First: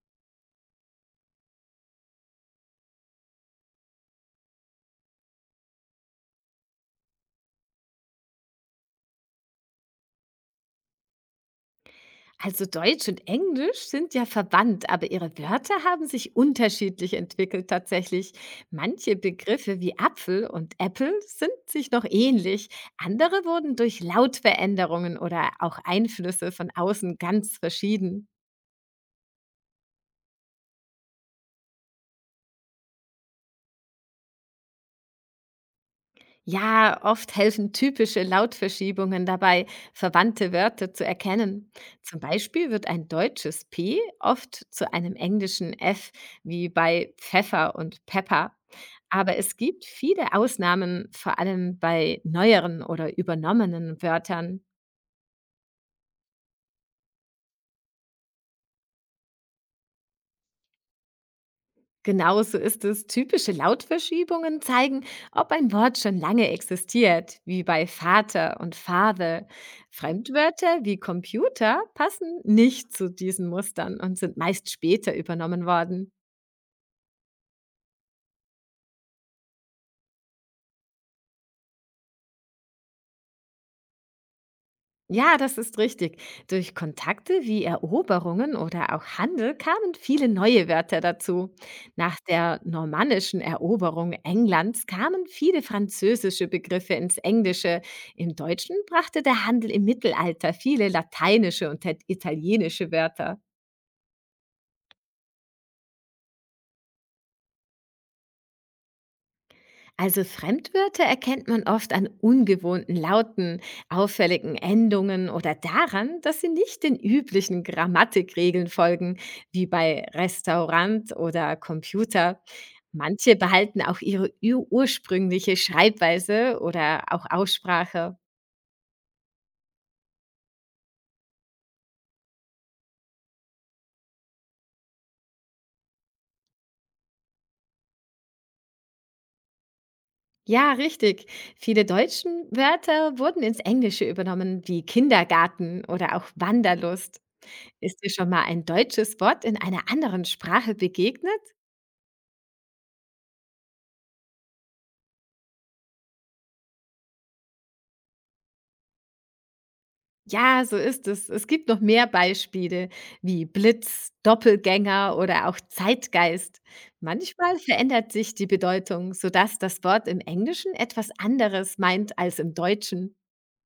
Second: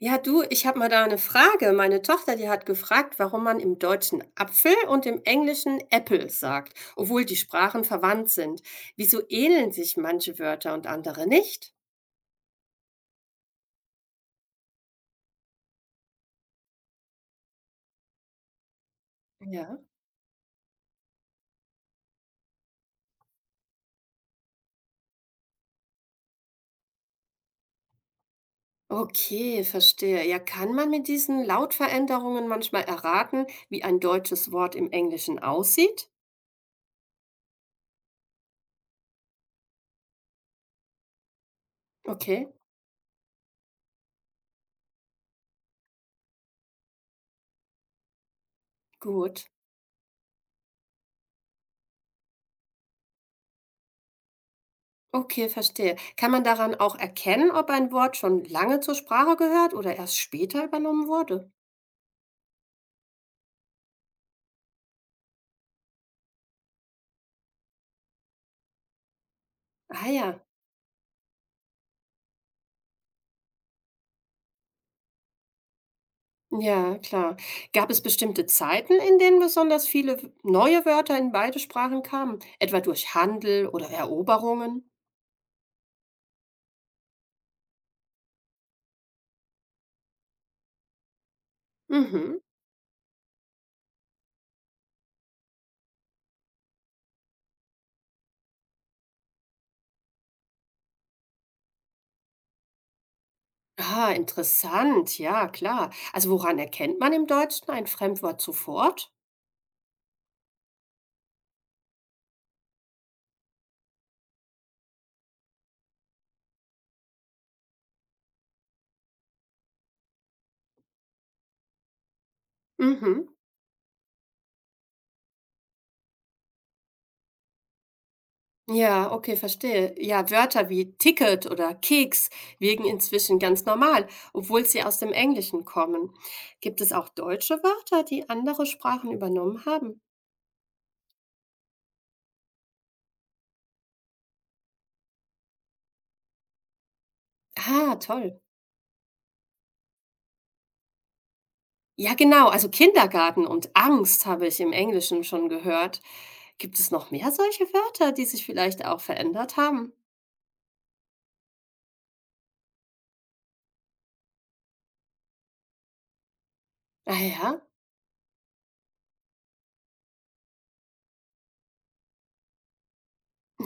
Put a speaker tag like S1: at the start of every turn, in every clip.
S1: Ja, du, ich habe mal da eine Frage. Meine Tochter, die hat gefragt, warum man im Deutschen Apfel und im Englischen Apple sagt, obwohl die Sprachen verwandt sind. Wieso ähneln sich manche Wörter und andere nicht?
S2: Also Deutsch und Englisch sind ja verwandt, aber ihre Wörter haben sich unterschiedlich entwickelt tatsächlich. Manche
S1: Ja.
S2: Begriffe wie Apfel und Apple sind sich noch ähnlich, andere wurden durch Lautveränderungen oder auch Einflüsse von außen ganz verschieden.
S1: Okay, verstehe. Ja, kann man mit diesen Lautveränderungen manchmal erraten, wie ein deutsches Wort im Englischen aussieht?
S2: Ja, oft helfen typische Lautverschiebungen dabei, verwandte Wörter zu erkennen. Zum
S1: Okay,
S2: Beispiel wird ein deutsches P oft zu einem englischen F, wie bei Pfeffer und Pepper. Aber
S1: gut.
S2: es gibt viele Ausnahmen, vor allem bei neueren oder übernommenen Wörtern.
S1: Okay, verstehe. Kann man daran auch erkennen, ob ein Wort schon lange zur Sprache gehört oder erst später übernommen wurde?
S2: Genauso ist es. Typische Lautverschiebungen zeigen, ob ein Wort schon lange existiert, wie bei Vater und Father.
S1: Ah ja.
S2: Fremdwörter wie Computer passen nicht zu diesen Mustern und sind meist später übernommen worden.
S1: Ja, klar. Gab es bestimmte Zeiten, in denen besonders viele neue Wörter in beide Sprachen kamen, etwa durch Handel oder Eroberungen?
S2: Ja, das ist richtig. Durch Kontakte wie Eroberungen oder auch Handel kamen viele neue Wörter dazu. Nach
S1: Mhm.
S2: der normannischen Eroberung Englands kamen viele französische Begriffe ins Englische. Im Deutschen brachte der Handel im Mittelalter viele lateinische und italienische Wörter.
S1: Ah, interessant. Ja, klar. Also woran erkennt man im Deutschen ein Fremdwort sofort?
S2: Also Fremdwörter erkennt man oft an ungewohnten Lauten, auffälligen Endungen oder daran, dass sie nicht den üblichen Grammatikregeln folgen, wie bei Restaurant oder Computer.
S1: Mhm.
S2: Manche behalten auch ihre ursprüngliche Schreibweise oder auch Aussprache.
S1: Ja, okay, verstehe. Ja, Wörter wie Ticket oder Keks wirken inzwischen ganz normal, obwohl sie aus dem Englischen kommen. Gibt es auch deutsche Wörter, die andere Sprachen übernommen haben?
S2: Ja, richtig. Viele deutschen Wörter wurden ins Englische übernommen, wie Kindergarten oder auch Wanderlust.
S1: Ah,
S2: Ist dir schon
S1: toll.
S2: mal ein deutsches Wort in einer anderen Sprache begegnet?
S1: Ja, genau, also Kindergarten und Angst habe ich im Englischen schon gehört. Gibt es noch mehr solche Wörter, die sich vielleicht auch verändert haben?
S2: Ja, so ist es. Es gibt noch mehr Beispiele wie Blitz, Doppelgänger oder auch Zeitgeist.
S1: Ah
S2: Manchmal
S1: ja,
S2: verändert sich die Bedeutung, sodass das Wort im Englischen etwas anderes meint als im Deutschen.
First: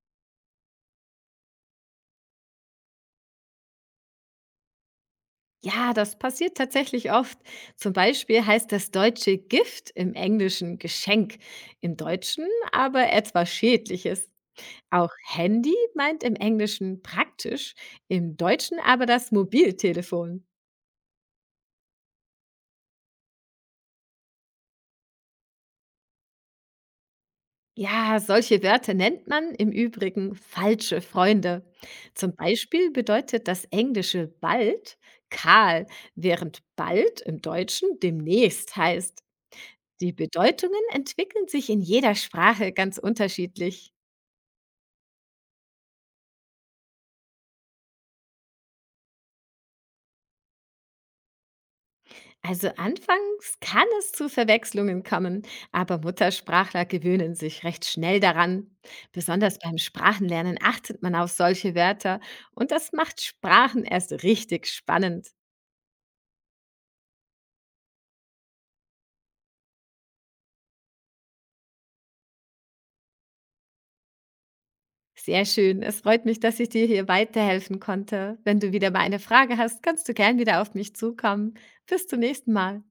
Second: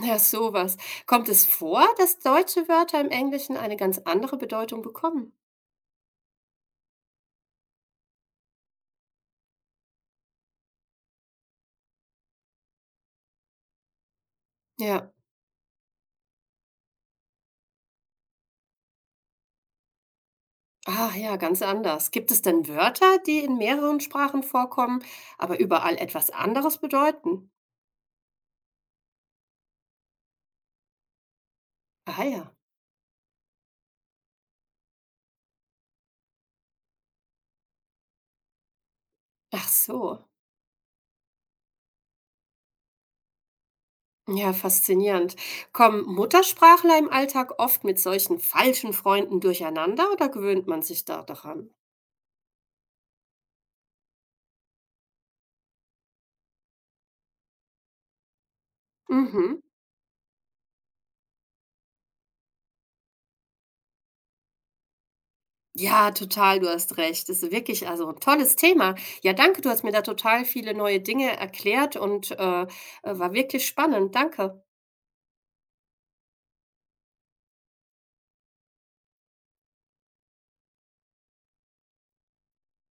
S1: ja, sowas. Kommt es vor, dass deutsche Wörter im Englischen eine ganz andere Bedeutung bekommen?
S2: Ja, das passiert tatsächlich oft. Zum Beispiel heißt das deutsche Gift im Englischen Geschenk, im Deutschen aber etwas Schädliches. Auch
S1: Ja,
S2: Handy meint im Englischen praktisch, im Deutschen aber das Mobiltelefon.
S1: ah ja, ganz anders. Gibt es denn Wörter, die in mehreren Sprachen vorkommen, aber überall etwas anderes bedeuten?
S2: Ja, solche Wörter nennt man im Übrigen falsche Freunde.
S1: Ah
S2: Zum
S1: ja,
S2: Beispiel bedeutet das englische bald kahl, während bald im Deutschen demnächst heißt.
S1: ach
S2: Die
S1: so.
S2: Bedeutungen entwickeln sich in jeder Sprache ganz unterschiedlich.
S1: Ja, faszinierend. Kommen Muttersprachler im Alltag oft mit solchen falschen Freunden durcheinander oder gewöhnt man sich da daran?
S2: Also anfangs kann es zu Verwechslungen kommen, aber Muttersprachler gewöhnen sich recht schnell daran. Besonders
S1: Mhm.
S2: beim Sprachenlernen achtet man auf solche Wörter und das macht Sprachen erst richtig spannend.
S1: Ja, total, du hast recht. Das ist wirklich also ein tolles Thema. Ja, danke, du hast mir da total viele neue Dinge erklärt und war wirklich spannend. Danke.
S2: Sehr schön. Es freut mich, dass ich dir hier weiterhelfen konnte. Wenn du wieder mal eine Frage hast, kannst du gern wieder auf mich zukommen. Bis zum nächsten Mal.